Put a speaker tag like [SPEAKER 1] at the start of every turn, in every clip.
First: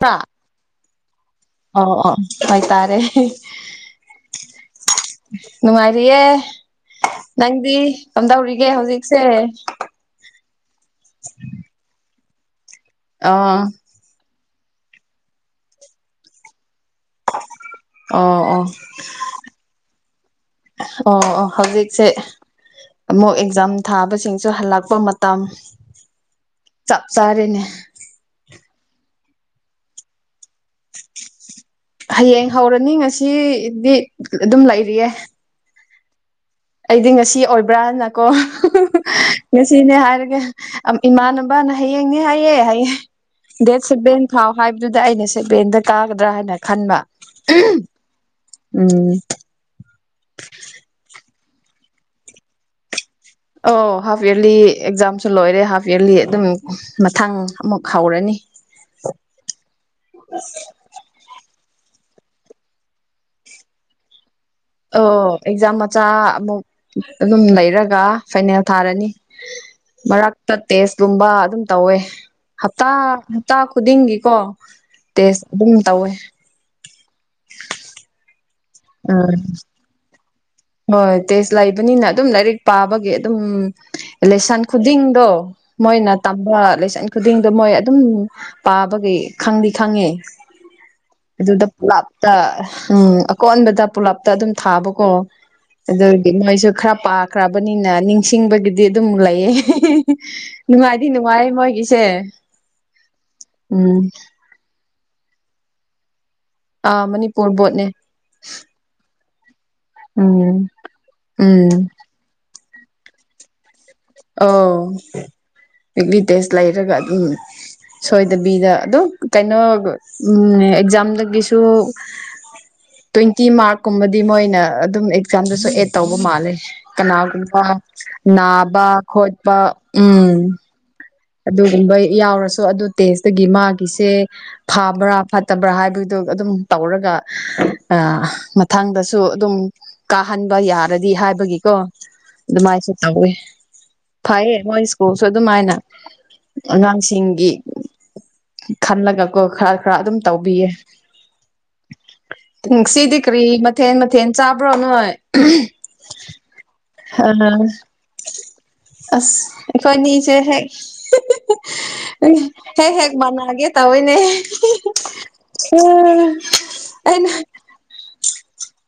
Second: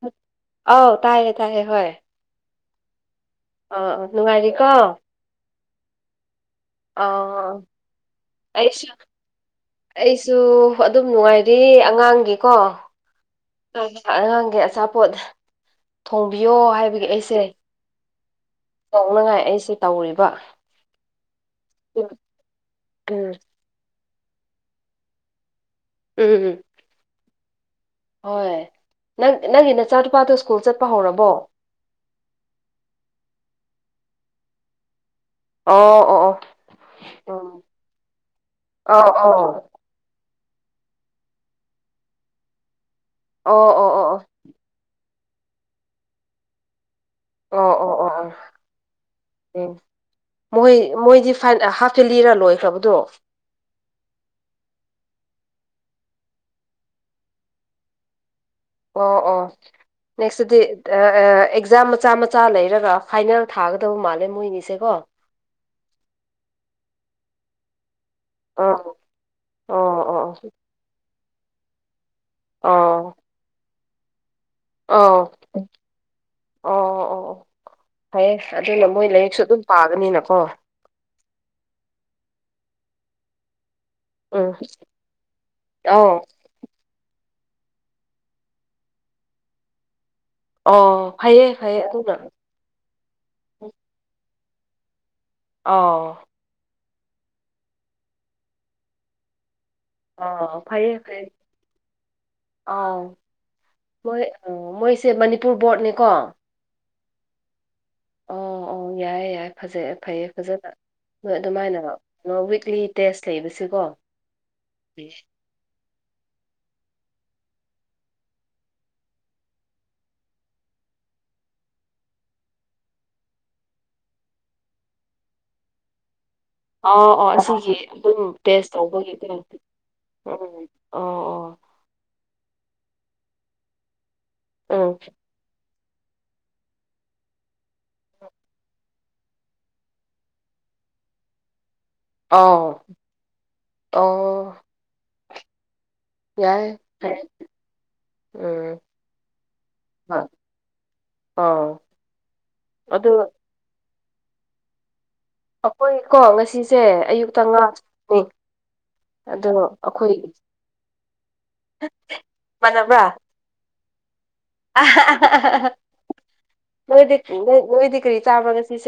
[SPEAKER 1] ꯇꯥ
[SPEAKER 2] ꯑꯥꯎ ꯇꯥꯏꯌꯦ ꯇꯥꯏꯌꯦ ꯍꯣꯏ
[SPEAKER 1] ꯑꯣ ꯑꯣ ꯍꯣꯏ ꯇꯔꯦ
[SPEAKER 2] ꯑꯥ ꯅꯨꯡꯉꯥꯏꯔꯤꯀꯣ
[SPEAKER 1] ꯅꯨꯡꯉꯥꯏꯔꯤꯌꯦ
[SPEAKER 2] ꯑꯥ
[SPEAKER 1] ꯅꯪꯗꯤ ꯀꯝꯗꯧꯔꯤꯒꯦ
[SPEAKER 2] ꯑꯩꯁꯨ
[SPEAKER 1] ꯍꯧꯖꯤꯛꯁꯦ
[SPEAKER 2] ꯑꯩꯁꯨ ꯑꯗꯨꯝ ꯅꯨꯡꯉꯥꯏꯔꯤ ꯑꯉꯥꯡꯒꯤ ꯀꯣ ꯑꯉꯥꯡꯒꯤ ꯑꯆꯥꯄꯣꯠ ꯊꯣꯡꯕꯤꯌꯣ ꯍꯥꯏꯕꯒꯤ ꯑꯩꯁꯦ
[SPEAKER 1] ꯑꯣ ꯑꯣ
[SPEAKER 2] ꯇꯧꯅꯉꯥꯏ ꯑꯩꯁꯦ ꯇꯧꯔꯤꯕ
[SPEAKER 1] ꯑꯣ ꯑꯣ ꯍꯧꯖꯤꯛꯁꯦ
[SPEAKER 2] ꯎꯝ ꯎꯝ
[SPEAKER 1] ꯑꯃꯨꯛ ꯑꯦꯛꯖꯥꯝ ꯊꯥꯕꯁꯤꯡꯁꯨ ꯍꯜꯂꯛꯄ ꯃꯇꯝ
[SPEAKER 2] ꯑꯨꯝ
[SPEAKER 1] ꯇꯥꯔꯦꯅꯦ
[SPEAKER 2] ꯍꯣꯏ ꯅꯪ ꯅꯪꯒꯤ ꯅꯆꯥꯅꯨꯄꯗꯣ ꯢꯁꯀꯨꯜ
[SPEAKER 1] ꯍꯥꯌꯦꯡ ꯍꯧꯔꯅꯤ ꯉꯁꯤꯗꯤ ꯑꯗꯨꯝ ꯂꯩꯔꯤꯌꯦ
[SPEAKER 2] ꯑꯣ ꯑꯣ ꯑꯣ
[SPEAKER 1] ꯑꯩꯗꯤ ꯉꯁꯤ
[SPEAKER 2] ꯎꯝ
[SPEAKER 1] ꯑꯣꯏꯕ꯭ꯔꯥꯅꯀꯣ
[SPEAKER 2] ꯑꯧ ꯑꯧ
[SPEAKER 1] ꯉꯁꯤꯅꯦ ꯍꯥꯏꯔꯒ ꯏꯃꯥꯟꯅꯕꯅ ꯍꯌꯦꯡꯅꯦ ꯍꯥꯏꯌꯦ ꯍꯌꯦꯡ
[SPEAKER 2] ꯑꯣ ꯑꯣ
[SPEAKER 1] ꯗꯦꯠ
[SPEAKER 2] ꯑꯣ ꯑꯣ
[SPEAKER 1] ꯁꯚꯦꯟ ꯐꯥꯎ ꯍꯥꯏꯕꯗꯨꯗ ꯑꯩꯅꯁꯨ [unintelligible] ꯀꯥꯒꯗ꯭ꯔꯥ ꯍꯥꯏꯅ ꯈꯟꯕ
[SPEAKER 2] ꯑꯣ ꯑꯣ ꯑꯣ ꯑꯣ
[SPEAKER 1] ꯎꯝ
[SPEAKER 2] ꯎꯝ ꯃꯣꯏ ꯃꯣꯏꯗꯤ [unintelligible] ꯍꯞꯖꯤꯜꯂꯤꯔ ꯂꯣꯏꯈ꯭ꯔꯕꯗꯣ
[SPEAKER 1] ꯑꯣ ꯍꯥꯐ ꯏꯌꯥꯔꯂꯤ ꯑꯦꯛꯖꯥꯝꯁꯨ ꯂꯣꯏꯔꯦ ꯍꯥꯐ ꯏꯔꯂꯤ ꯑꯗꯨꯝ ꯃꯊꯪ ꯑꯃꯨꯛ ꯍꯧꯔꯅꯤ
[SPEAKER 2] ꯑꯣ ꯑꯣ ꯅꯦꯛꯁꯇꯗꯤ ꯗꯥ ꯑꯑ ꯑꯦꯛꯖꯥꯝ ꯃꯆꯥ ꯃꯆꯥ ꯂꯩꯔꯒ ꯐꯥꯏꯅꯦꯜ ꯊꯥꯒꯗꯕ ꯃꯥꯜꯂꯦ ꯃꯣꯏꯅꯤ
[SPEAKER 1] ꯑꯣ ꯑꯦꯛꯖꯥꯝ ꯃꯆꯥ ꯑꯃꯨꯛ ꯑꯗꯨꯝ ꯂꯩꯔꯒ ꯐꯥꯏꯅꯦꯜ
[SPEAKER 2] ꯑ
[SPEAKER 1] ꯊꯥꯔꯅꯤ
[SPEAKER 2] ꯑꯣ ꯑꯣ
[SPEAKER 1] ꯃꯔꯛꯇ ꯇꯦꯁꯀꯨꯝꯕ ꯑꯗꯨꯝ ꯇꯧꯋꯦ ꯍꯞꯇꯥ-ꯍꯞꯇꯥ ꯈꯨꯗꯤꯡꯒꯤ ꯀꯣ
[SPEAKER 2] ꯑꯣ ꯑꯣ ꯑꯣ ꯐꯩꯌꯦ ꯑꯗꯨꯅꯥ ꯃꯣꯏ
[SPEAKER 1] ꯎꯝ
[SPEAKER 2] ꯂꯥꯏꯔꯤꯛꯁꯨ ꯑꯗꯨꯝ ꯄꯥꯒꯅꯤꯅ ꯀꯣ
[SPEAKER 1] ꯍꯣꯏ ꯇꯦꯠꯁ ꯂꯩꯕꯅꯤꯅ ꯑꯗꯨꯝ ꯂꯥꯏꯔꯤꯛ ꯄꯥꯕꯒꯤ ꯑꯗꯨꯝ
[SPEAKER 2] ꯎꯝ
[SPEAKER 1] ꯂꯦꯁꯟ ꯈꯨꯗꯤꯡꯗꯣ
[SPEAKER 2] ꯑꯧ
[SPEAKER 1] ꯃꯣꯏꯅ ꯇꯝꯕ ꯂꯦꯁꯟ ꯈꯨꯗꯤꯡꯗꯣ ꯃꯣꯏ ꯑꯗꯨꯝ ꯄꯥꯕꯒꯤ ꯈꯪꯗꯤ ꯈꯪꯉꯦ
[SPEAKER 2] ꯑꯣ ꯐꯩꯌꯦ
[SPEAKER 1] ꯑꯗꯨꯗ
[SPEAKER 2] ꯐꯩꯌꯦ ꯑꯗꯨꯅ
[SPEAKER 1] ꯄꯨꯂꯞꯇ ꯎꯪ ꯑꯀꯣꯟꯕꯗ ꯄꯨꯂꯞ ꯑꯗꯨꯝ ꯊꯥꯕꯀꯣ
[SPEAKER 2] ꯑꯥꯎ
[SPEAKER 1] ꯑꯗꯨꯒꯤ ꯅꯣꯏꯁꯨ ꯈꯔꯥ ꯄꯥꯈ꯭ꯔꯕꯅꯤꯅꯥ ꯅꯤꯡꯁꯤꯡꯕꯒꯤꯗꯤ ꯑꯗꯨꯝ ꯂꯩꯌꯦ ꯍꯤ ꯍꯤ
[SPEAKER 2] ꯑꯥ ꯐꯩꯌꯦ
[SPEAKER 1] ꯅꯨꯡꯉꯥꯏꯗꯤ-
[SPEAKER 2] ꯐꯩꯌꯦ
[SPEAKER 1] ꯅꯨꯡꯉꯥꯏꯌꯦ ꯃꯣꯏꯒꯤꯁꯦ
[SPEAKER 2] ꯑꯥꯎ
[SPEAKER 1] ꯎꯪ
[SPEAKER 2] ꯁꯦ ꯃꯅꯤꯄꯨꯔ ꯕꯣꯔꯗꯅꯤꯀꯣ
[SPEAKER 1] ꯑꯥ ꯃꯅꯤꯄꯨꯔ ꯕꯣꯔꯗꯅꯦ
[SPEAKER 2] ꯑꯣ ꯌꯥꯏꯌꯦ ꯌꯥꯏ ꯐꯖꯩ ꯑꯥ ꯐꯩꯌꯦ
[SPEAKER 1] ꯎꯝ
[SPEAKER 2] ꯐꯖꯅ ꯅꯣꯏ
[SPEAKER 1] ꯎꯝ
[SPEAKER 2] ꯑꯗꯨꯃꯥꯏꯅ ꯀꯩꯅꯣ ꯋꯤꯛꯂꯤ ꯇꯦꯁ ꯂꯩꯕꯁꯦꯀꯣ
[SPEAKER 1] ꯑꯧ ꯋꯤꯛꯂꯤ ꯇꯦꯠꯁ ꯂꯩꯔꯒ ꯑꯗꯨꯝ ꯁꯣꯏꯗꯕꯤꯗ ꯑꯗꯨꯝ ꯀꯩꯅꯣ ꯎꯝꯑꯦꯛꯖꯥꯝꯗꯒꯤꯁꯨ ꯇꯋ꯭ꯌꯦꯟꯇꯤ ꯃꯥꯔꯛꯀꯨꯝꯕꯗꯤ ꯃꯣꯏꯅ ꯑꯗꯨꯝ ꯑꯦꯛꯖꯥꯝꯗꯁꯨ ꯑꯦꯠ ꯇꯧꯌꯦ ꯃꯥꯂꯦ
[SPEAKER 2] ꯑꯣ ꯑꯣ
[SPEAKER 1] ꯀꯅꯥꯒꯨꯝꯕ
[SPEAKER 2] ꯑꯁꯤꯒꯤ ꯑꯗꯨꯝ ꯇꯦꯁ
[SPEAKER 1] ꯅꯥꯕ
[SPEAKER 2] ꯇꯧꯕꯒꯤꯀꯣ
[SPEAKER 1] ꯈꯣꯠꯄ ꯎꯪ
[SPEAKER 2] ꯎꯝ ꯑꯣ
[SPEAKER 1] ꯑꯗꯨꯒꯨꯝꯕꯩ ꯌꯥꯎꯔꯁꯨ ꯑꯗꯨ ꯇꯦꯠꯁꯇꯒꯤ ꯃꯥꯒꯤꯁꯦ
[SPEAKER 2] ꯑꯣ ꯎꯝ
[SPEAKER 1] ꯐꯥꯕ꯭ꯔꯥ- ꯐꯠꯇꯕ꯭ꯔꯥ ꯍꯥꯏꯕ ꯑꯗꯨꯒꯥ ꯑꯗꯨꯝ ꯇꯧꯔꯒ ꯃꯊꯪꯗꯁꯨ ꯗꯨ ꯑꯗꯨꯝ ꯀꯥꯍꯟꯕ ꯌꯥꯔꯗꯤ ꯍꯥꯏꯕꯒꯤꯀꯣ
[SPEAKER 2] ꯑꯥꯎ
[SPEAKER 1] ꯑꯗꯨꯃꯥꯏꯁꯨ ꯇꯧꯋꯦ
[SPEAKER 2] ꯑꯣ
[SPEAKER 1] ꯐꯩꯌꯦ ꯃꯣꯏ ꯁ꯭ꯀꯨꯜꯁꯨ ꯑꯗꯨꯝꯃꯥꯏꯅ
[SPEAKER 2] ꯌꯥꯏ ꯐꯔꯦ.
[SPEAKER 1] ꯅꯑꯉꯥꯡꯁꯤꯡꯒꯤ
[SPEAKER 2] ꯎꯝ
[SPEAKER 1] ꯈꯜꯂꯒꯀꯣ ꯈꯔ- ꯈꯔ ꯑꯗꯨꯝ
[SPEAKER 2] ꯍꯣꯏ
[SPEAKER 1] ꯇꯧꯕꯤꯌꯦ
[SPEAKER 2] ꯑꯥ ꯑꯗꯨ
[SPEAKER 1] ꯉꯣꯁꯤꯗꯤ ꯀꯔꯤ ꯃꯊꯦꯟ- ꯃꯊꯦꯜ ꯆꯥꯕ꯭ꯔꯥ ꯅꯣꯏ
[SPEAKER 2] ꯑꯩꯈꯣꯏ ꯀꯣ ꯉꯥꯁꯤꯁꯦ ꯑꯌꯨꯛꯇ ꯉꯥ ꯑꯅꯤ
[SPEAKER 1] ꯑꯥꯁ ꯑꯩꯈꯣꯏꯅꯤꯖꯦ ꯍꯦꯛ ꯍꯦꯛ-ꯍꯦꯛ ꯃꯥꯟꯅꯒꯦ ꯇꯧꯌꯦꯅꯦ
[SPEAKER 2] ꯑꯥꯍꯥ ꯍꯥ ꯍꯥ ꯅꯣꯏꯗꯤ ꯅꯣꯏꯗꯤ ꯀꯔꯤ ꯆꯥꯕ ꯉꯥꯁꯤꯁꯦ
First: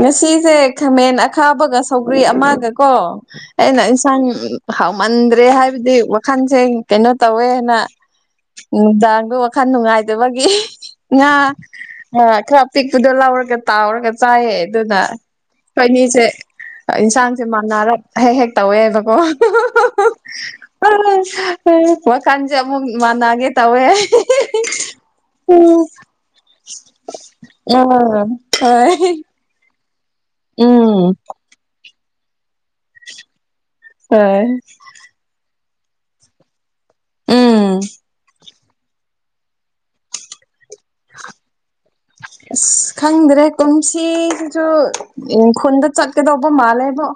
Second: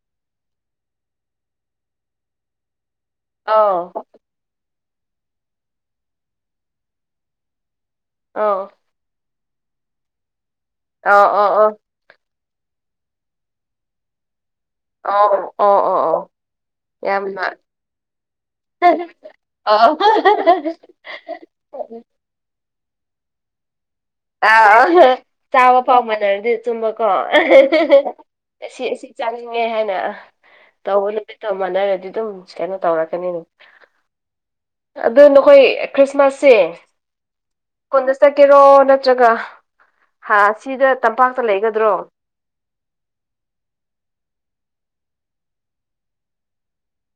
[SPEAKER 1] ꯉꯥꯁꯤꯁꯦ ꯈꯥꯃꯦꯟ ꯑꯈꯥꯕꯒꯥ ꯁꯧꯒ꯭ꯔꯤ ꯑꯃꯥꯒ ꯀꯣ ꯑꯩꯅ
[SPEAKER 2] ꯑꯥꯎ
[SPEAKER 1] ꯏꯟꯁꯥꯡ ꯍꯥꯎꯃꯟꯒ꯭ꯔꯦ ꯍꯥꯏꯕꯗꯤ ꯋꯥꯈꯜꯖꯦ ꯀꯩꯅꯣ ꯇꯧꯋꯦꯑꯅ
[SPEAKER 2] ꯑꯥꯎ
[SPEAKER 1] ꯅꯨꯡꯗꯥꯡꯗꯣ ꯋꯥꯈꯜ ꯅꯨꯡꯉꯥꯏꯇꯕꯒꯤ ꯍꯤ
[SPEAKER 2] ꯑꯥꯎ
[SPEAKER 1] ꯉꯥ
[SPEAKER 2] ꯑꯥꯎ ꯑꯥꯎ
[SPEAKER 1] ꯑꯥ ꯈꯔꯥ ꯄꯤꯛꯄꯗꯣ ꯂꯧꯔꯒ ꯇꯥꯎꯔꯒ ꯆꯥꯏꯌꯦ ꯑꯗꯨꯅ
[SPEAKER 2] ꯑꯥꯎ ꯑꯣ ꯑꯣ ꯑꯣ
[SPEAKER 1] ꯑꯩꯈꯣꯏꯅꯤꯖꯦ
[SPEAKER 2] ꯌꯥꯝꯅ
[SPEAKER 1] ꯏꯟꯁꯥꯡꯁꯦ ꯃꯥꯟꯅꯔꯞ ꯍꯦꯛ-ꯍꯦꯛ ꯇꯧꯋꯦꯕꯀꯣ
[SPEAKER 2] ꯑꯣ
[SPEAKER 1] ꯋꯥꯈꯟꯖꯦ ꯑꯃꯨꯛ ꯃꯥꯟꯅꯒꯦ ꯇꯧꯋꯦ
[SPEAKER 2] ꯑꯥ ꯍꯥ ꯆꯥꯕ
[SPEAKER 1] ꯎꯝ
[SPEAKER 2] ꯐꯪꯕꯗꯗꯤ ꯆꯨꯝꯕꯀꯣ
[SPEAKER 1] ꯎꯝ
[SPEAKER 2] ꯑꯁꯤ
[SPEAKER 1] ꯍꯣꯏ
[SPEAKER 2] ꯑꯁꯤ
[SPEAKER 1] ꯍꯤꯛ
[SPEAKER 2] ꯆꯥꯅꯤꯡꯉꯦ ꯍꯥꯏꯅ ꯑꯥ ꯇꯧꯕ ꯅꯨꯃꯤꯠꯇꯣ ꯃꯥꯟꯅꯔꯗꯤ ꯑꯗꯨꯝ ꯀꯩꯅꯣ ꯇꯧꯔꯛꯀꯅꯤ
[SPEAKER 1] ꯍꯣꯏ
[SPEAKER 2] ꯑꯗꯨ ꯅꯈꯣꯏ ꯈ꯭ꯔꯤꯠꯁꯃꯥꯁꯁꯦ
[SPEAKER 1] ꯎꯝ
[SPEAKER 2] ꯈꯨꯟꯗ ꯀꯦꯔꯣ ꯅꯠꯇ꯭ꯔꯒ ꯍꯥ ꯁꯤꯗ ꯇꯝꯄꯥꯛꯇ ꯂꯩꯒꯗ
[SPEAKER 1] ꯑꯥꯁ ꯈꯪꯗ꯭ꯔꯦ ꯀꯨꯝꯁꯤꯖꯤꯖꯨ ꯎꯪ ꯈꯨꯟꯗ ꯆꯠꯀꯗꯧꯕꯣ ꯃꯥꯜꯂꯦꯕꯣ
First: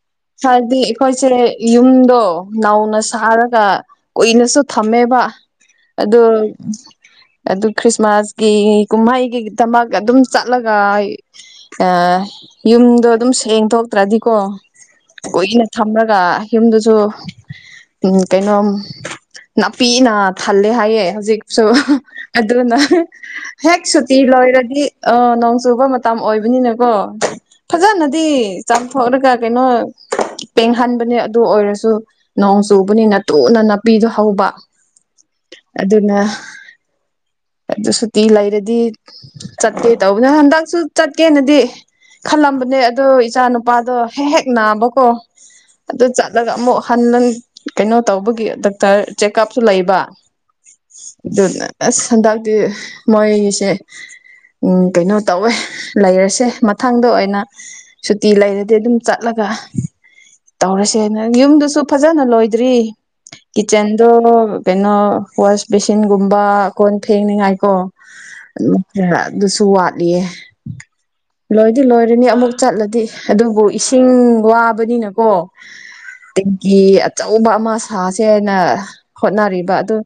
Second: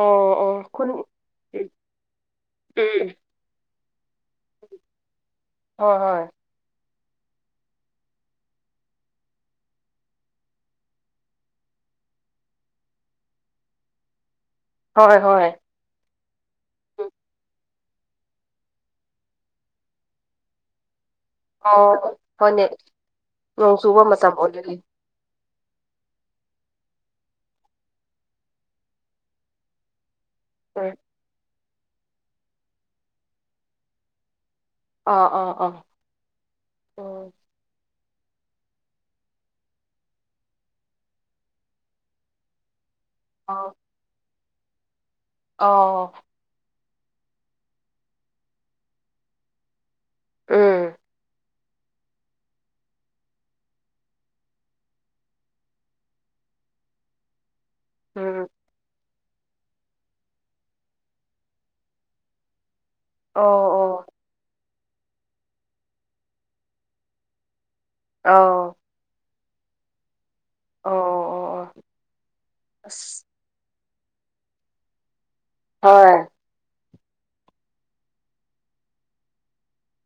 [SPEAKER 2] ꯑꯣ ꯑꯣ
[SPEAKER 1] ꯍꯥꯏꯕꯗꯤ
[SPEAKER 2] ꯈꯨꯟ
[SPEAKER 1] ꯑꯩꯈꯣꯏꯖꯦ ꯌꯨꯝꯗꯣ ꯅꯧꯅ
[SPEAKER 2] ꯎꯝ
[SPEAKER 1] ꯁꯥꯔꯒ ꯀꯨꯏꯅꯁꯨ ꯊꯝꯃꯦꯕ
[SPEAKER 2] ꯍꯣꯏ
[SPEAKER 1] ꯑꯗꯨ
[SPEAKER 2] ꯍꯣꯏ
[SPEAKER 1] ꯑꯗꯨ ꯈ꯭ꯔꯤꯁꯃꯥꯁꯀꯤ ꯀꯨꯝꯍꯩꯒꯤꯗꯃꯛ ꯑꯗꯨꯝ ꯆꯠꯂꯒ ꯌꯨꯝꯗꯣ ꯑꯗꯨꯝ ꯁꯦꯡꯊꯣꯛ ꯇ꯭ꯔꯗꯤꯀꯣ
[SPEAKER 2] ꯍꯣꯏ ꯍꯣꯏ
[SPEAKER 1] ꯀꯣꯏꯅ ꯊꯝꯂꯒ ꯌꯨꯝꯗꯨꯁꯨ ꯎꯝ ꯀꯩꯅꯣꯝ ꯅꯥꯄꯤꯅ ꯊꯜꯂꯦ ꯍꯥꯏꯌꯦ ꯍꯧꯖꯤꯛꯁꯨ
[SPEAKER 2] ꯑꯣ ꯍꯣꯏꯅꯦ
[SPEAKER 1] ꯑꯗꯨꯅ
[SPEAKER 2] ꯅꯣꯡ
[SPEAKER 1] ꯍꯦꯛ
[SPEAKER 2] ꯆꯨꯕ
[SPEAKER 1] ꯁꯨꯇꯤ
[SPEAKER 2] ꯃꯇꯝ ꯑꯣꯏꯕꯒꯤ
[SPEAKER 1] ꯂꯣꯏꯔꯗꯤ ꯆꯨꯕ ꯃꯇꯝ ꯑꯣꯏꯕꯅꯤꯅꯀꯣ ꯐꯖꯅꯗꯤ ꯆꯥꯝꯊꯣꯛꯂꯒ ꯀꯩꯅꯣ
[SPEAKER 2] ꯎꯝ
[SPEAKER 1] ꯄꯦꯡꯍꯟꯕꯅꯦ ꯑꯗꯨ ꯑꯣꯏꯔꯁꯨ ꯅꯣꯡ ꯆꯨꯕꯅꯤꯅ ꯇꯨꯅ ꯅꯥꯄꯤꯗꯣ ꯍꯧꯕ
[SPEAKER 2] ꯑꯥ ꯑꯥ ꯑꯥ
[SPEAKER 1] ꯑꯗꯨꯅ
[SPEAKER 2] ꯎꯝ
[SPEAKER 1] ꯇꯤ ꯂꯩꯔꯗꯤ ꯆꯠꯀꯦ ꯇꯧꯕꯅꯦ ꯍꯟꯗꯛꯁꯨ ꯆꯠꯀꯦꯅꯗꯤ ꯈꯜꯂꯝꯕꯅꯦ ꯑꯗꯣ ꯏꯆꯥ
[SPEAKER 2] ꯑꯥ
[SPEAKER 1] ꯅꯨꯄꯥꯗꯣ ꯍꯦꯛ ꯍꯦꯛ ꯅꯥꯕꯀꯣ ꯑꯗꯨ
[SPEAKER 2] ꯑꯥꯎ
[SPEAKER 1] ꯆꯠꯂꯒ ꯑꯃꯨꯛ ꯍꯟ ꯀꯩꯅꯣ ꯇꯧꯕꯒꯤ ꯗꯣꯛꯇꯔ ꯆꯦꯛꯑꯞꯁꯨ ꯂꯩꯕ
[SPEAKER 2] ꯎꯝ
[SPEAKER 1] ꯑꯗꯨꯅ ꯑꯁ ꯍꯟꯗꯛꯇꯤ ꯃꯣꯏꯁꯦ ꯀꯩꯅꯣ ꯇꯧꯋꯦ ꯂꯩꯔꯁꯦ ꯃꯊꯪꯗ ꯑꯣꯏꯅ ꯁꯨꯇꯤ
[SPEAKER 2] ꯎꯝ
[SPEAKER 1] ꯂꯩꯔꯗꯤ ꯑꯗꯨꯝ ꯆꯠꯂꯒ ꯇꯧꯔꯁꯦꯅ ꯌꯨꯝꯗꯨꯁꯨ ꯐꯖꯅ ꯂꯣꯏꯗ꯭ꯔꯤ
[SPEAKER 2] ꯑꯣ ꯑꯣ
[SPEAKER 1] ꯀꯤꯠꯆꯟꯗꯣ ꯀꯩꯅꯣ ꯋꯥꯁ ꯕꯦꯁꯤꯟꯒꯨꯝꯕ ꯀꯣꯟ ꯐꯦꯡꯅꯤꯉꯥꯏꯀꯣ ꯑꯗꯨ
[SPEAKER 2] ꯑꯥꯎ
[SPEAKER 1] ꯈꯔ ꯑꯗꯨꯁꯨ ꯋꯥꯠꯂꯤꯌꯦ
[SPEAKER 2] ꯑꯣ ꯑꯣ ꯑꯣ
[SPEAKER 1] ꯂꯣꯏꯗꯤ ꯂꯣꯏꯔꯅꯤ ꯑꯃꯨꯛ ꯆꯠꯂꯗꯤ
[SPEAKER 2] ꯑꯁ
[SPEAKER 1] ꯑꯗꯨꯕꯨ ꯏꯁꯤꯡ ꯋꯥꯕꯅꯤꯅꯀꯣ
[SPEAKER 2] ꯍꯣꯏ
[SPEAKER 1] ꯇꯦꯡꯀꯤ ꯑꯆꯧꯕ ꯑꯃ ꯁꯥꯁꯦꯅ ꯍꯣꯠꯅꯔꯤꯕ ꯑꯗꯨ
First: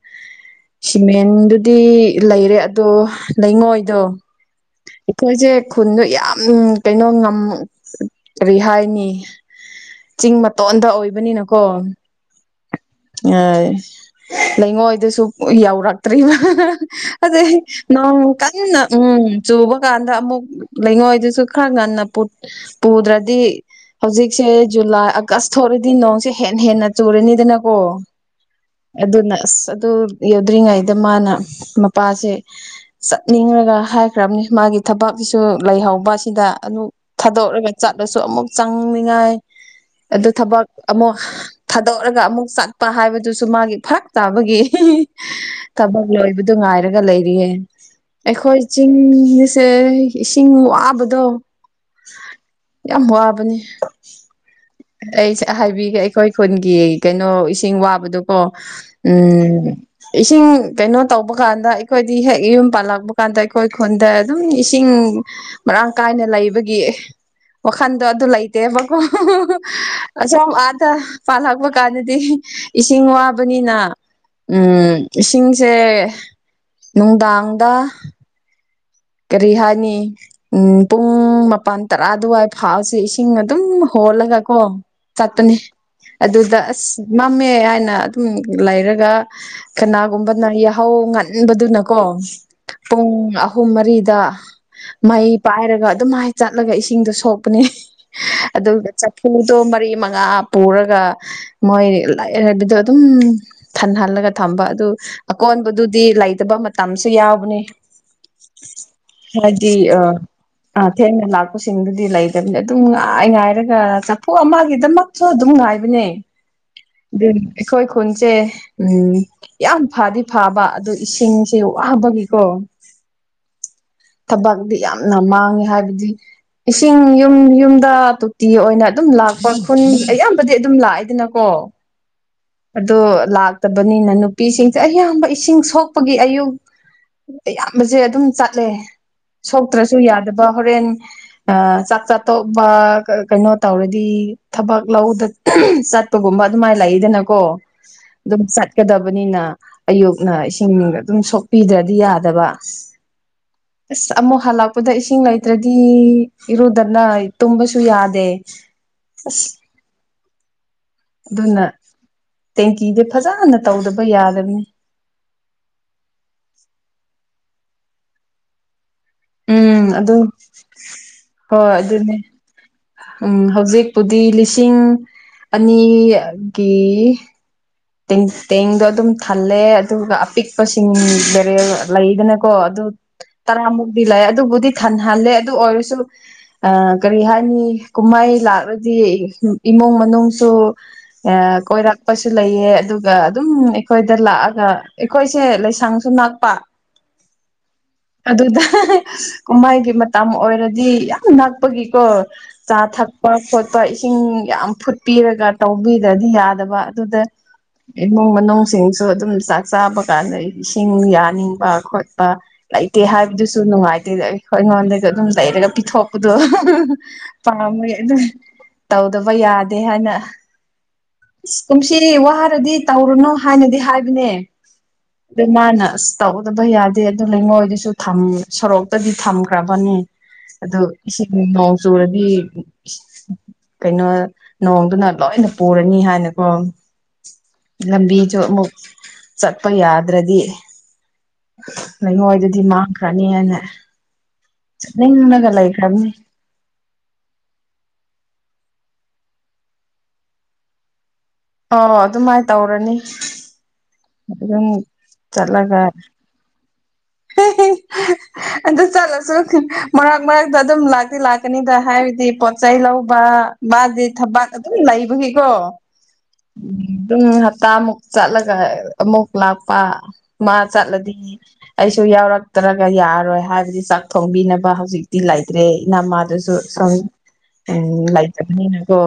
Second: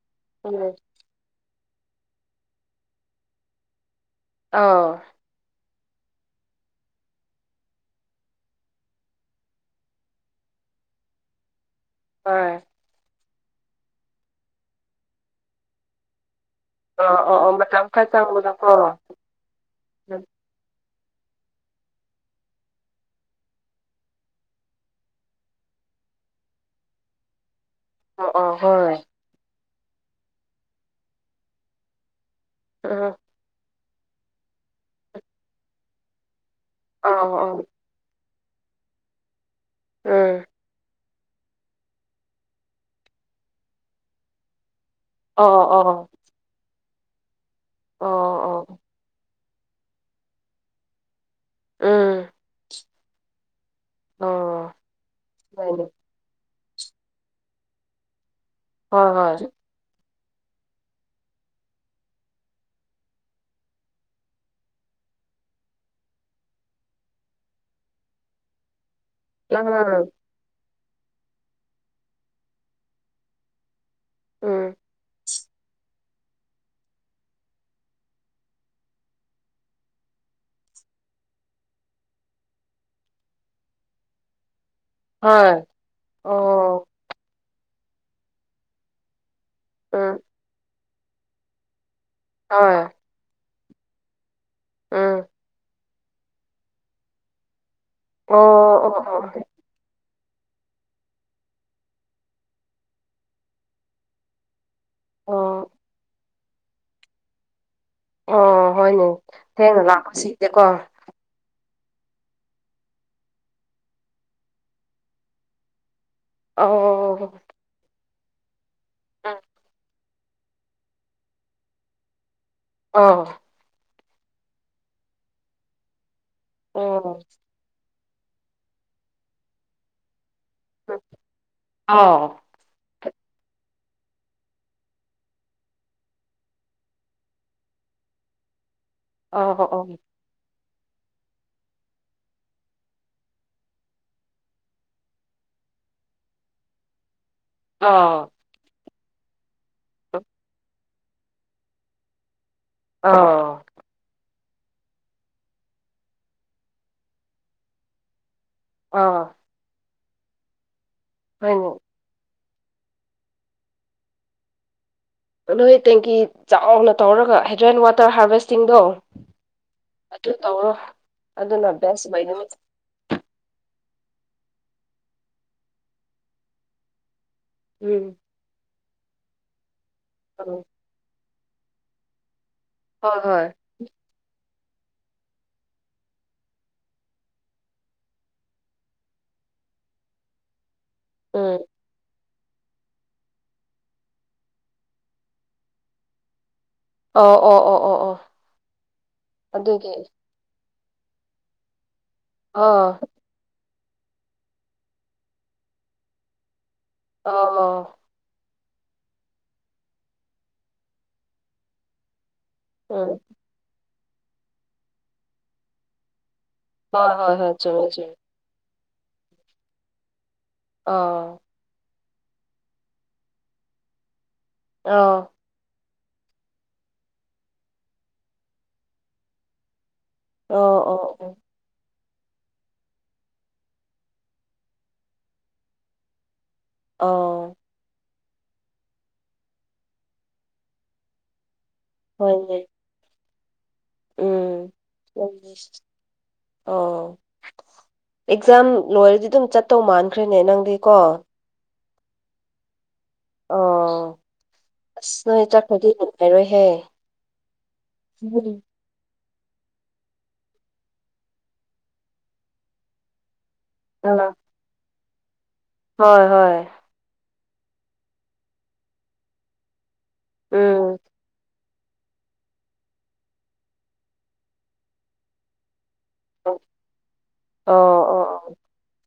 [SPEAKER 2] ꯎꯝ
[SPEAKER 1] ꯁꯤꯃꯦꯟꯗꯨ ꯗꯤ ꯂꯩꯔꯦ ꯑꯗꯣ ꯂꯩꯉꯣꯏꯗꯣ
[SPEAKER 2] ꯑꯥꯎ
[SPEAKER 1] ꯑꯩꯈꯣꯏꯁꯦ ꯈꯨꯟꯗꯣ ꯌꯥꯝ ꯀꯩꯅꯣ ꯉꯝ ꯀꯔꯤ ꯍꯥꯏꯅꯤ ꯆꯤꯡ ꯃꯇꯣꯟꯗ ꯑꯣꯏꯕꯅꯤꯅꯀꯣ
[SPEAKER 2] ꯍꯣꯢ
[SPEAKER 1] ꯑꯦ ꯂꯩꯉꯣꯏꯗꯨꯁꯨ ꯌꯧꯔꯛꯇ꯭ꯔꯤꯕ
[SPEAKER 2] ꯑꯣ ꯑꯣ ꯑꯣ
[SPEAKER 1] ꯑꯗꯨꯏ
[SPEAKER 2] ꯃꯇꯝ ꯈꯔ
[SPEAKER 1] ꯅꯣꯡ ꯀꯟꯅ
[SPEAKER 2] ꯆꯪꯕꯗꯀꯣ
[SPEAKER 1] ꯎꯝ ꯆꯨꯕ ꯀꯥꯟꯗ ꯑꯃꯨꯛ ꯂꯩꯉꯣꯏꯗꯨꯁꯨ ꯈꯔ ꯉꯟꯅ ꯄꯨꯗ꯭ꯔꯗꯤ ꯍꯧꯖꯤꯛꯁꯦ ꯖꯨꯂꯥꯏ ꯑꯥꯒꯁ ꯊꯣꯛꯔꯗꯤ ꯅꯣꯡꯁꯦ ꯍꯦꯟꯅ ꯍꯦꯟꯅ ꯆꯨꯔꯅꯤꯗꯅ
[SPEAKER 2] ꯑꯣ ꯑꯣ ꯍꯣꯏ
[SPEAKER 1] ꯑꯗꯨꯅ ꯑꯁ ꯑꯗꯨ ꯌꯧꯗ꯭ꯔꯤꯉꯩꯗ ꯃꯥꯅ ꯃꯄꯥꯁꯦ
[SPEAKER 2] ꯎꯝ
[SPEAKER 1] ꯆꯠꯅꯤꯡꯉꯒ ꯍꯥꯏꯈ꯭ꯔꯝꯅꯤ ꯃꯥꯒꯤ ꯊꯕꯛꯁꯤꯁꯨ ꯂꯩꯍꯧꯕ ꯑꯁꯤꯗ ꯑꯗꯨꯨ
[SPEAKER 2] ꯑꯣ ꯑꯣ
[SPEAKER 1] ꯊꯥꯗꯣꯛꯂꯒ ꯆꯠꯂꯁꯨ ꯑꯃꯨꯛ ꯆꯪꯅꯤꯡꯉꯥꯏ ꯑꯗꯨ
[SPEAKER 2] ꯎꯝ
[SPEAKER 1] ꯊꯕꯛ ꯑꯃꯨꯛ ꯊꯥꯗꯣꯛꯔꯒ ꯑꯃꯨꯛ ꯆꯠꯄ ꯍꯥꯏꯕꯗꯨꯁꯨ ꯃꯥꯒꯤ ꯐꯔꯛ ꯇꯥꯕꯒꯤ [unintelligible]
[SPEAKER 2] ꯑꯣ
[SPEAKER 1] ꯊꯕꯛ
[SPEAKER 2] ꯑꯣ
[SPEAKER 1] ꯂꯣꯏꯕꯗꯨ ꯉꯥꯏꯔꯒ ꯂꯩꯔꯤꯌꯦ
[SPEAKER 2] ꯑꯣ
[SPEAKER 1] ꯑꯩꯈꯣꯏ
[SPEAKER 2] ꯑꯣ
[SPEAKER 1] ꯆꯤꯡ ꯁꯦ ꯏꯁꯤꯡ ꯋꯥꯕꯗꯣ
[SPEAKER 2] ꯎꯝ
[SPEAKER 1] ꯌꯥꯝ ꯋꯥꯕꯅꯤ
[SPEAKER 2] ꯑꯣ
[SPEAKER 1] ꯑꯩꯁꯦ
[SPEAKER 2] ꯍꯣꯏꯅꯦ
[SPEAKER 1] ꯍꯥꯏꯕꯤꯒꯦ ꯑꯩꯈꯣꯏ ꯈꯨꯟꯒꯤ ꯀꯩꯅꯣ ꯏꯁꯤꯡ ꯋꯥꯕꯗꯨꯀꯣ
[SPEAKER 2] ꯍꯣꯏ ꯍꯣꯏ
[SPEAKER 1] ꯎꯝ ꯏꯁꯤꯡ ꯀꯩꯅꯣ ꯇꯧꯕ ꯀꯥꯟꯗ ꯑꯩꯈꯣꯏꯗꯤ ꯍꯦꯛ ꯌꯨꯝ ꯄꯥꯜꯂꯛꯄ ꯀꯥꯟꯗ ꯑꯩꯈꯣꯏ ꯈꯨꯟꯗ ꯑꯗꯨꯝ ꯏꯁꯤꯡ ꯃꯔꯥꯡ ꯀꯥꯏꯅ ꯂꯩꯕꯒꯤ ꯋꯥꯈꯟꯗꯣ ꯑꯗꯨ ꯂꯩꯇꯦꯕ ꯑꯁꯣꯝ ꯑꯥꯗ ꯄꯥꯜꯂꯛꯄ ꯀꯥꯟꯗꯗꯤ ꯏꯁꯤꯡ ꯋꯥꯕꯅꯤꯅ ꯎꯝ ꯏꯁꯤꯡꯁꯦ ꯅꯨꯡꯗꯥꯡꯗ ꯀꯔꯤ ꯍꯥꯏꯅꯤ ꯄꯨꯡ ꯃꯄꯟ ꯇꯔꯥ ꯑꯗꯨꯋꯥꯏ ꯐꯥꯎꯁꯦ ꯏꯁꯤꯡ ꯑꯗꯨꯝ ꯍꯣꯟ ꯍꯣꯜꯂ ꯒꯥ ꯀꯣ ꯆꯠꯄꯅꯤ
[SPEAKER 2] ꯍꯣꯏ
[SPEAKER 1] ꯑꯗꯨꯗ
[SPEAKER 2] ꯑꯣ
[SPEAKER 1] ꯑꯥꯥꯁ ꯃꯝꯃꯦ ꯍꯥꯏꯅ ꯑꯗꯨꯝ ꯂꯩꯔꯒꯥ
[SPEAKER 2] ꯎꯝ ꯍꯣꯏ ꯎꯝ
[SPEAKER 1] ꯀꯅꯥꯒꯨꯝꯕꯅ ꯌꯥꯍꯧ ꯉꯟꯕꯗꯨꯅꯥ ꯀꯣ
[SPEAKER 2] ꯑꯣ
[SPEAKER 1] ꯄꯨꯡ ꯑꯍꯨꯝ ꯃꯔꯤꯗ ꯃꯩ ꯄꯥꯏꯔꯒ ꯑꯗꯨꯍꯥꯏꯅ ꯆꯠꯂꯒ ꯏꯁꯤꯡꯗꯣ ꯁꯣꯛꯄꯅꯦ ꯑꯗꯨꯒꯥ
[SPEAKER 2] ꯑꯣ ꯑꯣ
[SPEAKER 1] ꯆꯐꯨꯗꯣ ꯃꯔꯤꯃꯛ ꯉꯥ ꯄꯨꯔꯒ ꯃꯣꯏ ꯂꯥꯛꯏ ꯍꯥꯏꯕꯗꯣ ꯑꯗꯨꯝ ꯐꯪꯍꯜꯂꯒ ꯊꯝꯕ ꯑꯗꯨ
[SPEAKER 2] ꯑꯣ
[SPEAKER 1] ꯑꯀꯣꯟꯕꯗꯨꯗꯤ ꯂꯩꯇꯕ ꯃꯇꯝꯖꯨ ꯌꯥꯎꯕꯅꯦ
[SPEAKER 2] ꯑꯣ ꯍꯣꯏꯅꯦ
[SPEAKER 1] ꯍꯥꯢꯕꯗꯤ
[SPEAKER 2] ꯊꯦꯡꯅ
[SPEAKER 1] ꯑꯥ
[SPEAKER 2] ꯂꯥꯛꯄꯁꯤꯡꯗꯤꯀꯣ ꯑꯣ
[SPEAKER 1] ꯑꯊꯦꯡꯅ ꯂꯥꯛ ꯑꯁꯤꯡꯕꯗꯤ ꯂꯩꯇꯕꯅꯤ ꯑꯗꯨꯝ ꯉꯥꯏ-ꯉꯥꯏꯔꯒꯥ ꯆꯠꯊꯣꯛꯑꯝꯒꯤꯗꯃꯛꯁꯨ ꯑꯗꯨꯝ ꯉꯥꯏꯕꯅꯦ
[SPEAKER 2] ꯑꯧ
[SPEAKER 1] ꯑꯗꯨ
[SPEAKER 2] ꯍꯣ
[SPEAKER 1] ꯑꯩꯈꯣꯏ
[SPEAKER 2] ꯍꯣ
[SPEAKER 1] ꯈꯨꯟꯁꯦ ꯎꯝ ꯌꯥꯝ ꯐꯗꯤ-ꯐꯥꯕ ꯑꯗꯨ ꯏꯁꯤꯡꯁꯦ ꯋꯥꯕꯒꯤ
[SPEAKER 2] ꯑꯣ
[SPEAKER 1] ꯊꯕꯛꯇꯤ ꯌꯥꯝꯅ ꯃꯥꯡꯉꯦ ꯍꯥꯏꯕꯗꯤ ꯏꯁꯤꯡ
[SPEAKER 2] ꯑꯣ
[SPEAKER 1] ꯌꯨꯝ- ꯌꯨꯝꯗ ꯇꯣꯇꯤ ꯑꯣꯏꯅ ꯑꯗꯨꯝ ꯂꯥꯛꯄ ꯈꯨꯟ ꯑꯌꯥꯝꯕꯗꯤ ꯑꯗꯨꯝ ꯂꯥꯛꯑꯦ ꯗꯅꯀꯣ
[SPEAKER 2] ꯑꯣ
[SPEAKER 1] ꯑꯗꯣ ꯂꯥꯛꯇꯕꯅꯤꯅꯥ ꯅꯨꯄꯤꯁꯤꯡꯖꯦ ꯑꯌꯥꯝꯕ ꯏꯁꯤꯡ ꯁꯣꯛꯄꯒꯤ ꯑꯌꯨꯛ ꯑꯌꯥꯝꯕꯖꯦ ꯑꯗꯨꯝ ꯆꯠꯂꯦ ꯁꯣꯛꯇ꯭ꯔꯕꯁꯨ ꯌꯥꯗꯕꯥ ꯍꯣꯔꯦꯟ ꯑꯥꯆꯥꯛ ꯆꯥꯊꯣꯛꯄ ꯀꯥ ꯀꯩꯅꯣ ꯇꯧꯔꯗꯤ ꯊꯕꯛ ꯂꯧꯗ ꯆꯠꯄ ꯒꯨꯝꯕ ꯑꯗꯨꯝꯍꯥꯢꯅ ꯂꯩꯗꯅ ꯀꯣ
[SPEAKER 2] ꯑꯣ
[SPEAKER 1] ꯑꯗꯨꯝ ꯆꯠꯀꯗꯕꯅꯤꯅ ꯑꯌꯨꯛꯅ ꯏꯁꯤꯡꯒ ꯑꯗꯨꯝ ꯁꯣꯛꯄꯤꯗ꯭ꯔꯥꯗꯤ ꯌꯥꯗꯕ
[SPEAKER 2] ꯑꯣ
[SPEAKER 1] ꯍꯜꯂꯛꯄꯗꯥ ꯏꯁꯤꯡ ꯂꯩꯇ꯭ꯔꯥꯗꯤ ꯏꯔꯨꯗꯅ ꯇꯨꯝꯕꯁꯨ ꯌꯥꯗꯦ
[SPEAKER 2] ꯑꯣ ꯑꯥ
[SPEAKER 1] ꯑꯗꯨꯅꯥ
[SPEAKER 2] ꯍꯣꯏꯅꯦ
[SPEAKER 1] ꯇꯦꯡꯀꯤꯗꯤ ꯐꯖꯅꯥ ꯇꯧꯗꯕ- ꯌꯥꯗꯕꯅꯤ
[SPEAKER 2] ꯅꯣꯏ ꯇꯦꯡꯀꯤ ꯆꯥꯎꯅ ꯇꯧꯔꯒꯥ ꯍꯥꯏꯗꯤ ꯔꯦꯟ ꯋꯥꯇꯔ ꯍꯥꯔꯚꯦꯁꯇꯤꯡꯗꯣ
[SPEAKER 1] ꯎꯪ ꯑꯗꯨ
[SPEAKER 2] ꯑꯗꯨꯅ
[SPEAKER 1] ꯍꯣꯏ
[SPEAKER 2] ꯕꯦꯁ
[SPEAKER 1] ꯑꯗꯨꯅꯦ
[SPEAKER 2] ꯑꯣꯏꯒꯅꯤ
[SPEAKER 1] ꯎꯪ ꯍꯧꯖꯤꯛ ꯄꯨꯗꯤ ꯂꯤꯁꯤꯡ ꯑꯅꯤꯑꯥꯒꯤ
[SPEAKER 2] ꯎꯝ
[SPEAKER 1] ꯇꯦꯡ-ꯇꯦꯡꯗꯣ ꯑꯗꯨꯝ ꯊꯜꯂꯦ ꯑꯗꯨꯒ
[SPEAKER 2] ꯎꯝ
[SPEAKER 1] ꯑꯄꯤꯛꯄꯁꯤꯡ ꯕꯦꯔꯦꯜ ꯂꯩꯗꯅ ꯀꯣ ꯑꯗꯨ
[SPEAKER 2] ꯍꯣꯏ ꯍꯣꯏ
[SPEAKER 1] ꯇꯔꯥꯃꯨꯛꯇꯤ ꯂꯩꯌꯦ ꯑꯗꯨꯕꯨꯗꯤ ꯊꯜꯍꯜꯂꯦ ꯑꯗꯨ ꯑꯣꯏꯔꯁꯨ ꯑꯥ ꯀꯔꯤ ꯍꯥꯏꯅꯤ ꯀꯨꯝꯍꯩ ꯂꯥꯛꯂꯗꯤ ꯏꯃꯨꯡ- ꯃꯅꯨꯡꯁꯨ ꯑꯥ
[SPEAKER 2] ꯎꯝ
[SPEAKER 1] ꯀꯣꯏꯔꯛꯄꯁꯨ ꯂꯩ ꯑꯗꯨꯒ ꯑꯗꯨꯝ ꯑꯩꯈꯣꯏꯗ ꯂꯥꯛꯂꯥꯒ ꯑꯩꯈꯣꯏꯁꯦ ꯂꯥꯏꯁꯪꯁꯨ ꯅꯛꯄꯥ
[SPEAKER 2] ꯑꯣ ꯑꯣ ꯑꯣ ꯑꯣ ꯑꯣ
[SPEAKER 1] ꯑꯗꯨꯗꯥ ꯍꯥ ꯍꯥ
[SPEAKER 2] ꯑꯗꯨꯒꯤ
[SPEAKER 1] ꯀꯨꯝꯃꯩꯒꯤ ꯃꯇꯝ ꯑꯣꯏꯔꯗꯤ ꯗꯤ ꯌꯥꯝ ꯅꯛꯄꯒꯤꯀꯣ ꯆꯥ
[SPEAKER 2] ꯑꯥ
[SPEAKER 1] ꯊꯛꯄ- ꯈꯣꯠꯄ ꯄꯥ ꯏꯁꯤꯡ ꯌꯥꯝ ꯐꯨꯠꯄꯤꯔꯒ ꯇꯧꯕꯤꯗ꯭ꯔꯥꯗꯤ ꯌꯥꯗꯕ
[SPEAKER 2] ꯑꯣ
[SPEAKER 1] ꯏꯁꯤꯡꯖꯨ ꯑꯗꯨꯝ ꯆꯥꯛ ꯆꯥꯕ ꯀꯥꯟꯗ ꯏꯁꯤꯡ ꯌꯥꯅꯤꯡꯕ- ꯈꯣꯠꯄ ꯂꯩꯇꯦ
[SPEAKER 2] ꯎꯝ
[SPEAKER 1] ꯍꯥꯏꯕꯗꯨꯁꯨ ꯅꯨꯡꯉꯥꯏꯇꯦꯗꯥ ꯑꯩꯈꯣꯏ ꯑꯩꯉꯣꯟꯗꯩꯖꯨ ꯑꯗꯨꯝ ꯂꯩꯔꯒ ꯄꯤꯊꯣꯛꯄ ꯑꯗꯣ ꯍꯨꯡ ꯍꯨꯡ
[SPEAKER 2] ꯍꯣꯏ ꯍꯣꯏ ꯍꯣꯏ ꯆꯨꯝꯃꯦ
[SPEAKER 1] ꯄꯥꯝꯃꯦꯅ
[SPEAKER 2] ꯆꯨꯝꯃꯦ
[SPEAKER 1] ꯑꯗꯨ ꯇꯧꯗꯕ ꯌꯥꯗꯦ ꯍꯥꯏꯅ
[SPEAKER 2] ꯑꯣ ꯑꯥ
[SPEAKER 1] ꯗꯤ ꯋꯥꯔꯗꯤ ꯇꯧꯔꯨꯅꯨ ꯍꯥꯏꯅꯗꯤ ꯍꯥꯏꯕꯅꯦ
[SPEAKER 2] ꯑꯥ
[SPEAKER 1] ꯑꯗꯣ ꯃꯥꯅ ꯑꯥꯁ ꯇꯧꯗꯕ ꯌꯥꯗꯦ ꯑꯗꯨꯅꯥ ꯂꯩꯉꯣꯏꯗꯨꯁꯨ ꯊꯝ ꯁꯣꯔꯣꯛꯇꯗꯤ ꯊꯝꯈ꯭ꯔꯕꯅꯤ
[SPEAKER 2] ꯑꯣ
[SPEAKER 1] ꯑꯗꯨ
[SPEAKER 2] ꯑꯣ
[SPEAKER 1] ꯏꯁꯤꯡ
[SPEAKER 2] ꯑꯣ
[SPEAKER 1] ꯅꯣꯡ ꯆꯨꯨꯔꯗꯤ ꯀꯩꯅꯣ ꯅꯣꯡꯗꯨꯅ ꯂꯣꯏꯅꯥ ꯄꯨꯔꯅꯤ ꯍꯥꯏꯅ ꯀꯣ
[SPEAKER 2] ꯑꯣ
[SPEAKER 1] ꯖꯨ ꯑꯃꯨꯛ ꯆꯠꯄ ꯌꯥꯗ꯭ꯔꯗꯤ
[SPEAKER 2] ꯍꯣꯏꯅꯦ
[SPEAKER 1] ꯂꯩꯉꯣꯏꯗꯨꯗꯤ ꯃꯥꯡꯈ꯭ꯔ ꯅꯤ ꯍꯥꯏꯅ
[SPEAKER 2] ꯎꯝ
[SPEAKER 1] ꯅꯤꯡꯉꯒ ꯂꯩꯈ꯭ꯔꯅꯤ
[SPEAKER 2] ꯑꯣ ꯑꯦꯛꯖꯥꯝ ꯂꯣꯏꯔꯗꯤ ꯑꯗꯨꯝ ꯆꯠꯇꯧ ꯃꯥꯟꯈ꯭ꯔꯦꯅꯦ ꯅꯪꯗꯤꯀꯣ
[SPEAKER 1] ꯑꯣ ꯑꯗꯨꯃꯥꯏ ꯇꯧꯔꯅꯤ
[SPEAKER 2] ꯑꯣ
[SPEAKER 1] ꯑꯗꯨꯝ
[SPEAKER 2] ꯑꯁ ꯅꯣꯏ ꯆꯠꯈ꯭ꯔꯗꯤ ꯕꯤꯠ ꯂꯩꯔꯣꯏꯍꯦ
[SPEAKER 1] ꯍꯦ ꯍꯦ ꯑꯗꯨ ꯆꯠꯂ ꯃꯔꯛ ꯃꯔꯛꯇ ꯑꯗꯨꯝ ꯂꯥꯛꯇꯤ ꯂꯥꯛꯀꯅꯤꯗꯥ ꯍꯥꯏꯕꯗꯤ ꯄꯣꯠꯆꯩ ꯂꯧꯕ ꯃꯥꯗꯤ
[SPEAKER 2] ꯑꯥ
[SPEAKER 1] ꯊꯕꯥꯛ ꯑꯗꯨꯝ ꯂꯩꯕꯒꯤꯀꯣ
[SPEAKER 2] ꯍꯣꯏ ꯍꯣꯏ
[SPEAKER 1] ꯗꯨꯝ ꯇꯥꯥꯃꯨꯛ ꯆꯠꯂꯒ ꯑꯃꯨꯛ ꯂꯥꯛꯄ ꯃꯥ
[SPEAKER 2] ꯎꯝ
[SPEAKER 1] ꯆꯠꯂꯗꯤ ꯑꯩꯁꯨ ꯌꯥꯎꯔꯛꯇ꯭ꯔꯒ ꯌꯥꯔꯣꯏ ꯍꯥꯏꯕꯗꯤ ꯆꯥꯛ ꯊꯣꯡꯕꯤꯅꯕ ꯍꯧꯖꯤꯛꯇꯤ ꯂꯥꯏꯇ꯭ꯔꯦ ꯅꯃꯥꯗꯨꯁꯨ ꯁꯨꯝ
[SPEAKER 2] ꯑꯣ
[SPEAKER 1] ꯎꯝ
[SPEAKER 2] ꯑꯣ ꯑꯣ
[SPEAKER 1] ꯂꯩꯇꯕꯅꯤꯅꯀꯣ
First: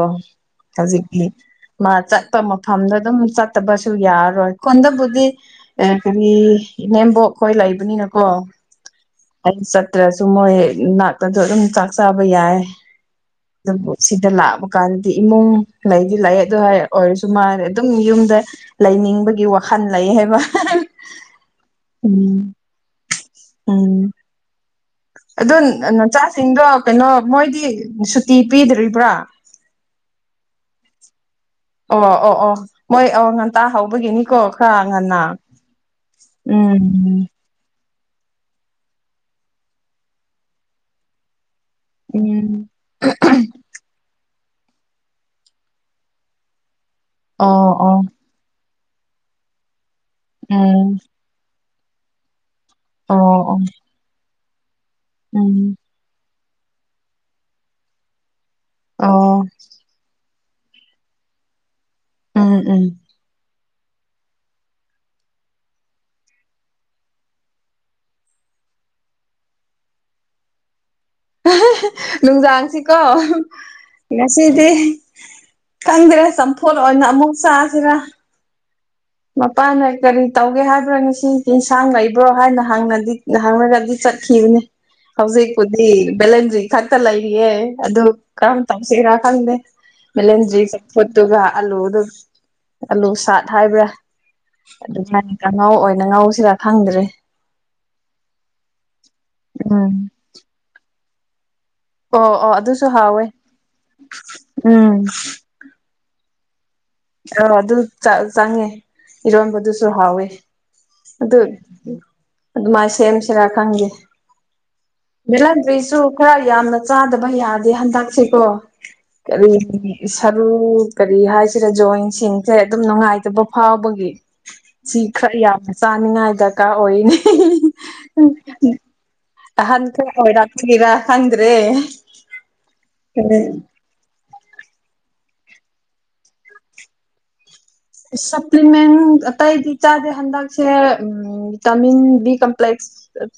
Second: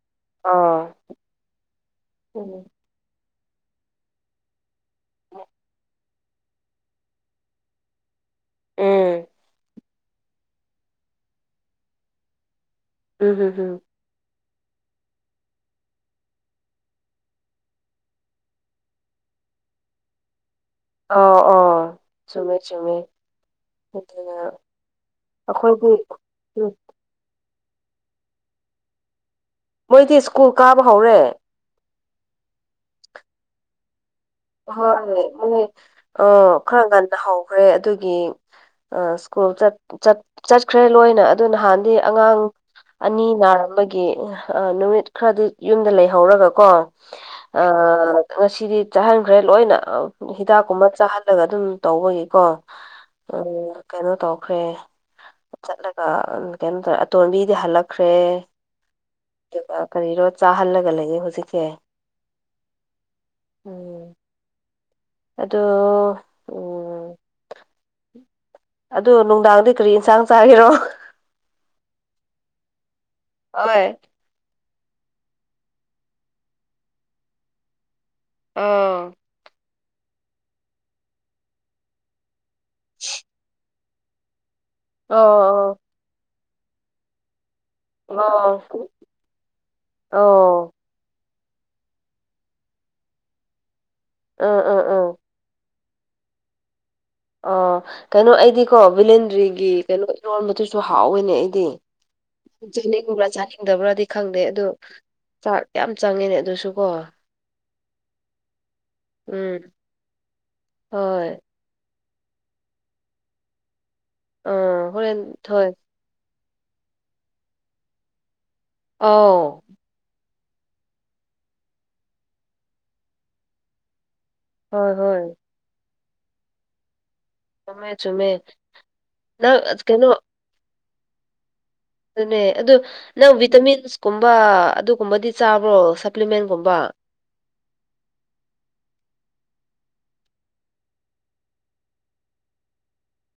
[SPEAKER 2] ꯑꯣ
[SPEAKER 1] ꯍꯧꯖꯤꯛꯤ ꯃꯥ ꯆꯠꯄ
[SPEAKER 2] ꯎꯝ
[SPEAKER 1] ꯃꯐꯝꯗ ꯑꯗꯨꯝ ꯆꯠ ꯇꯕꯁꯨ ꯌꯥꯔꯔꯣꯏ ꯈꯣꯟꯗꯕꯨꯗꯤ ꯑꯦ ꯄꯦꯃꯤ ꯏꯅꯦꯝꯕꯣꯛ ꯈꯣꯏ ꯂꯩꯕꯅꯤꯅ ꯀꯣ
[SPEAKER 2] ꯎꯝ
[SPEAKER 1] ꯑꯩ ꯆꯠꯇ꯭ꯔꯖꯨ ꯃꯣꯏ ꯅꯥꯛꯇꯗꯨ ꯑꯗꯨꯝ ꯆꯥꯛ ꯆꯥꯕ ꯌꯥꯏ
[SPEAKER 2] ꯎꯝ ꯍꯝ ꯍꯝ
[SPEAKER 1] ꯆꯝꯄꯨꯠ ꯁꯤꯗ ꯂꯥꯛ ꯃꯨꯛꯀꯥꯟꯗꯗꯤ ꯏꯃꯨꯡ ꯂꯩꯗꯤ ꯂꯥꯏ ꯑꯗꯨ ꯍꯥꯏ ꯑꯣꯏꯔꯁꯨ ꯃꯥ ꯑꯗꯨꯝ ꯌꯨꯝꯗ ꯂꯩꯅꯤꯡꯕꯒꯤ ꯋꯥ ꯈꯟ ꯂꯩꯥꯌꯦ ꯍꯥꯏꯕ
[SPEAKER 2] ꯑꯣ ꯑꯣ
[SPEAKER 1] ꯎꯝ
[SPEAKER 2] ꯆꯨꯝꯃꯦ ꯆꯨꯝꯃꯦ ꯑꯗꯨꯅꯦꯕ
[SPEAKER 1] ꯑꯗꯨ ꯅ ꯅꯆꯥꯁꯤꯡꯗꯣ ꯀꯩꯅꯣ ꯃꯣꯏꯗꯤ ꯁꯨꯇꯤ ꯄꯤꯗ꯭ꯔꯤꯕ꯭ꯔꯥ
[SPEAKER 2] ꯃꯣꯏꯗꯤ ꯁ꯭ꯀꯨꯜ ꯀꯥꯕ ꯍꯧꯔꯦ
[SPEAKER 1] ꯑꯣ ꯑꯣ ꯑꯣꯑꯣ ꯃꯣꯏ ꯑꯣ ꯉꯟꯇꯥ ꯍꯧꯕꯒꯤꯅꯤ
[SPEAKER 2] ꯍꯣꯏ ꯃꯣꯏ ꯑ ꯈꯔ ꯉꯟꯅ
[SPEAKER 1] ꯎꯝ
[SPEAKER 2] ꯍꯧꯈ꯭ꯔꯦ ꯑꯗꯨ ꯅꯤ ꯑ ꯁ꯭ꯀꯨꯜ ꯆꯠ ꯆꯠ ꯆꯠꯈ꯭ꯔꯦ ꯂꯣꯏꯅ ꯑꯗꯣ ꯅꯍꯥꯟ ꯗꯤ ꯑꯉꯥꯡ
[SPEAKER 1] ꯎꯝ
[SPEAKER 2] ꯑꯅꯤ ꯅꯥꯔꯝꯕꯒꯤ ꯑ ꯅꯨꯃꯤꯠ ꯈꯔꯗꯤ ꯌꯨꯝꯗ ꯂꯩꯍꯧꯔꯒꯀꯣ ꯑ
[SPEAKER 1] ꯑꯣ ꯑꯣ
[SPEAKER 2] ꯉꯁꯤꯗꯤ ꯆꯥꯍꯟꯈ꯭ꯔꯦ ꯂꯣꯏꯅ ꯑ ꯍꯤꯗꯥꯛꯀꯨꯝꯕ
[SPEAKER 1] ꯎꯝ
[SPEAKER 2] ꯆꯥꯍꯜꯂꯒ ꯑꯗꯨꯝ ꯇꯧꯕꯒꯤꯀꯣ
[SPEAKER 1] ꯑꯣ
[SPEAKER 2] ꯎꯝ
[SPEAKER 1] ꯑꯣ
[SPEAKER 2] ꯀꯩꯅꯣ ꯇꯧꯈ꯭ꯔꯦ
[SPEAKER 1] ꯎꯝ
[SPEAKER 2] ꯆꯠꯂꯒ ꯀꯩꯅꯣ ꯇꯧꯌꯦ ꯑꯇꯣꯟꯝꯕꯤꯗꯤ ꯍꯜꯂꯛꯈ꯭ꯔꯦ
[SPEAKER 1] ꯑꯣ
[SPEAKER 2] ꯑꯗꯨꯒ ꯀꯔꯤꯔꯣ ꯆꯥꯍꯜꯂꯒ ꯂꯩꫪꯤ ꯍꯧꯖꯤꯛꯁꯦ
[SPEAKER 1] ꯎꯝ ꯎꯝ
[SPEAKER 2] ꯎꯝ ꯑꯗꯣ ꯎꯝ ꯑꯗꯨ ꯅꯨꯡꯗꯥꯡꯗꯤ ꯀ꯭ꯔꯤ ꯌꯦꯟꯁꯥꯡ ꯆꯥꯔꯤꯔꯣ
[SPEAKER 1] ꯍꯦ ꯍꯦ ꯅꯨꯡꯗꯥꯡꯁꯤꯀꯣ
[SPEAKER 2] ꯍꯣꯏ
[SPEAKER 1] ꯉꯁꯤ ꯗꯤ ꯈꯪꯗ꯭ꯔꯦ ꯆꯝꯐꯨꯠ ꯑꯣꯏꯅ ꯑꯃꯨꯛ ꯆꯥꯁꯤꯔꯥ
[SPEAKER 2] ꯑꯥ
[SPEAKER 1] ꯃꯄꯥꯅ ꯀꯔꯤ ꯇꯧꯒꯦ ꯍꯥꯏꯕ꯭ꯔꯥ ꯉꯁꯤ ꯌꯦꯟꯁꯥꯡ ꯂꯩꯕ꯭ꯔꯣ ꯍꯥꯏꯅ ꯍꯪꯂꯗꯤ ꯍꯪꯂꯒꯗꯤ ꯆꯠꯈꯤꯕꯅꯦ
[SPEAKER 2] ꯑꯣ
[SPEAKER 1] ꯍꯧꯖꯤꯛꯄꯨꯗꯤ ꯕꯦꯂꯦꯟꯗ꯭ꯔꯤ ꯈꯛꯇ ꯂꯩꯔꯤꯌꯦ ꯑꯗꯨ
[SPEAKER 2] ꯑꯣ
[SPEAKER 1] ꯀꯔꯝ ꯇꯧꯁꯤꯔꯥ ꯈꯪꯗꯦ ꯕꯦꯂꯦꯟꯗ꯭ꯔꯤ
[SPEAKER 2] ꯑꯣ
[SPEAKER 1] ꯆꯝꯐꯨꯠ ꯑꯗꯨꯒ ꯑꯂꯨꯗꯨ ꯑꯂꯨ ꯁꯥꯠ ꯍꯥꯏꯕ꯭ꯔꯥ
[SPEAKER 2] ꯑꯥ ꯑꯥ ꯑꯥ
[SPEAKER 1] ꯑꯗꯨꯃꯥꯏꯅ ꯀꯥꯡꯍꯧ ꯑꯣꯏꯅ ꯅ ꯉꯧꯁꯤꯔꯥ ꯈꯪꯗ꯭ꯔꯦ
[SPEAKER 2] ꯑꯣ ꯀꯩꯅꯣ ꯑꯩꯗꯤꯀꯣ ꯕꯦꯂꯤꯟꯗ꯭ꯔꯤꯒꯤ
[SPEAKER 1] ꯎꯝ
[SPEAKER 2] ꯀꯩꯅꯣ ꯏꯔꯣꯟꯕꯗꯨꯁꯨ ꯍꯥꯎꯋꯤꯅꯦ ꯑꯩꯗꯤ
[SPEAKER 1] ꯑꯣ ꯑꯣ ꯑꯗꯨꯁꯨ ꯍꯥꯎꯋꯦ
[SPEAKER 2] ꯆꯥꯅꯤꯡꯒꯕ꯭ꯔꯥ ꯆꯥꯅꯤꯡꯗꯕ꯭ꯔꯥꯗꯤ ꯈꯪꯗꯦ ꯑꯗꯨ
[SPEAKER 1] ꯎꯝ
[SPEAKER 2] ꯆꯥꯛ ꯌꯥꯝ ꯆꯪꯉꯤꯅꯦ
[SPEAKER 1] ꯑ ꯑꯗꯨ ꯆ ꯆꯥꯅꯤꯡꯉꯦ
[SPEAKER 2] ꯎꯝ
[SPEAKER 1] ꯏꯔꯣꯟꯕꯗꯨꯁꯨ ꯍꯥꯎꯋꯦ
[SPEAKER 2] ꯍꯣꯏ
[SPEAKER 1] ꯑꯗꯨ ꯑꯗꯨꯃꯥꯏ ꯁꯦꯝꯁꯤꯔꯥ ꯈꯪꯗꯦ
[SPEAKER 2] ꯑꯥ ꯍꯣꯔꯦꯟ ꯍꯣꯏ
[SPEAKER 1] ꯕꯦꯂꯦꯟꯗ꯭ꯔꯤꯁꯨ ꯈꯔ ꯌꯥꯝꯅ ꯆꯥꯗꯕ ꯌꯥꯗꯦ ꯍꯟꯗꯛꯁꯦꯀꯣ
[SPEAKER 2] ꯑꯥꯎ
[SPEAKER 1] ꯀꯔꯤ ꯁꯔꯨ ꯀꯔꯤ ꯍꯥꯏꯁꯤꯔ ꯖꯣꯏꯟꯁꯤꯡꯁꯦ ꯑꯗꯨꯝ ꯅꯨꯡꯉꯥꯏꯇꯕ ꯐꯥꯎꯕꯒꯤ
[SPEAKER 2] ꯍꯣꯏ
[SPEAKER 1] ꯁꯤ
[SPEAKER 2] ꯍꯣꯏ
[SPEAKER 1] ꯈꯔ ꯌꯥꯝꯅ ꯆꯥꯅꯤꯡꯉꯥꯏ ꯗꯔꯀꯥꯔ ꯑꯣꯏꯅꯤ
[SPEAKER 2] ꯆꯨꯝꯃꯦ ꯆꯨꯝꯃꯦ ꯅꯪ ꯀꯩꯅꯣ
[SPEAKER 1] ꯒꯤꯔ ꯈꯪꯗ꯭ꯔꯦ
[SPEAKER 2] ꯑꯗꯨꯅꯦ ꯑꯗꯨ ꯅꯪ ꯚꯤꯇꯥꯃꯤꯟꯁ ꯀꯨꯝꯕ ꯑꯗꯨ ꯀꯨꯝꯕꯗꯤ ꯆꯥꯕ꯭ꯔꯣ ꯁꯄ꯭ꯂꯤꯃꯦꯟꯒꯨꯝꯕ
[SPEAKER 1] ꯁꯞꯄ꯭ꯂꯤꯃꯦꯟ ꯑꯇꯩꯗꯤ ꯆꯥꯗꯦ ꯍꯟꯗꯛꯁꯦ ꯎ ꯚꯤꯇꯥꯃꯤꯟ ꯕꯤ ꯀꯝꯄ꯭ꯂꯦꯛꯁ [unintelligible]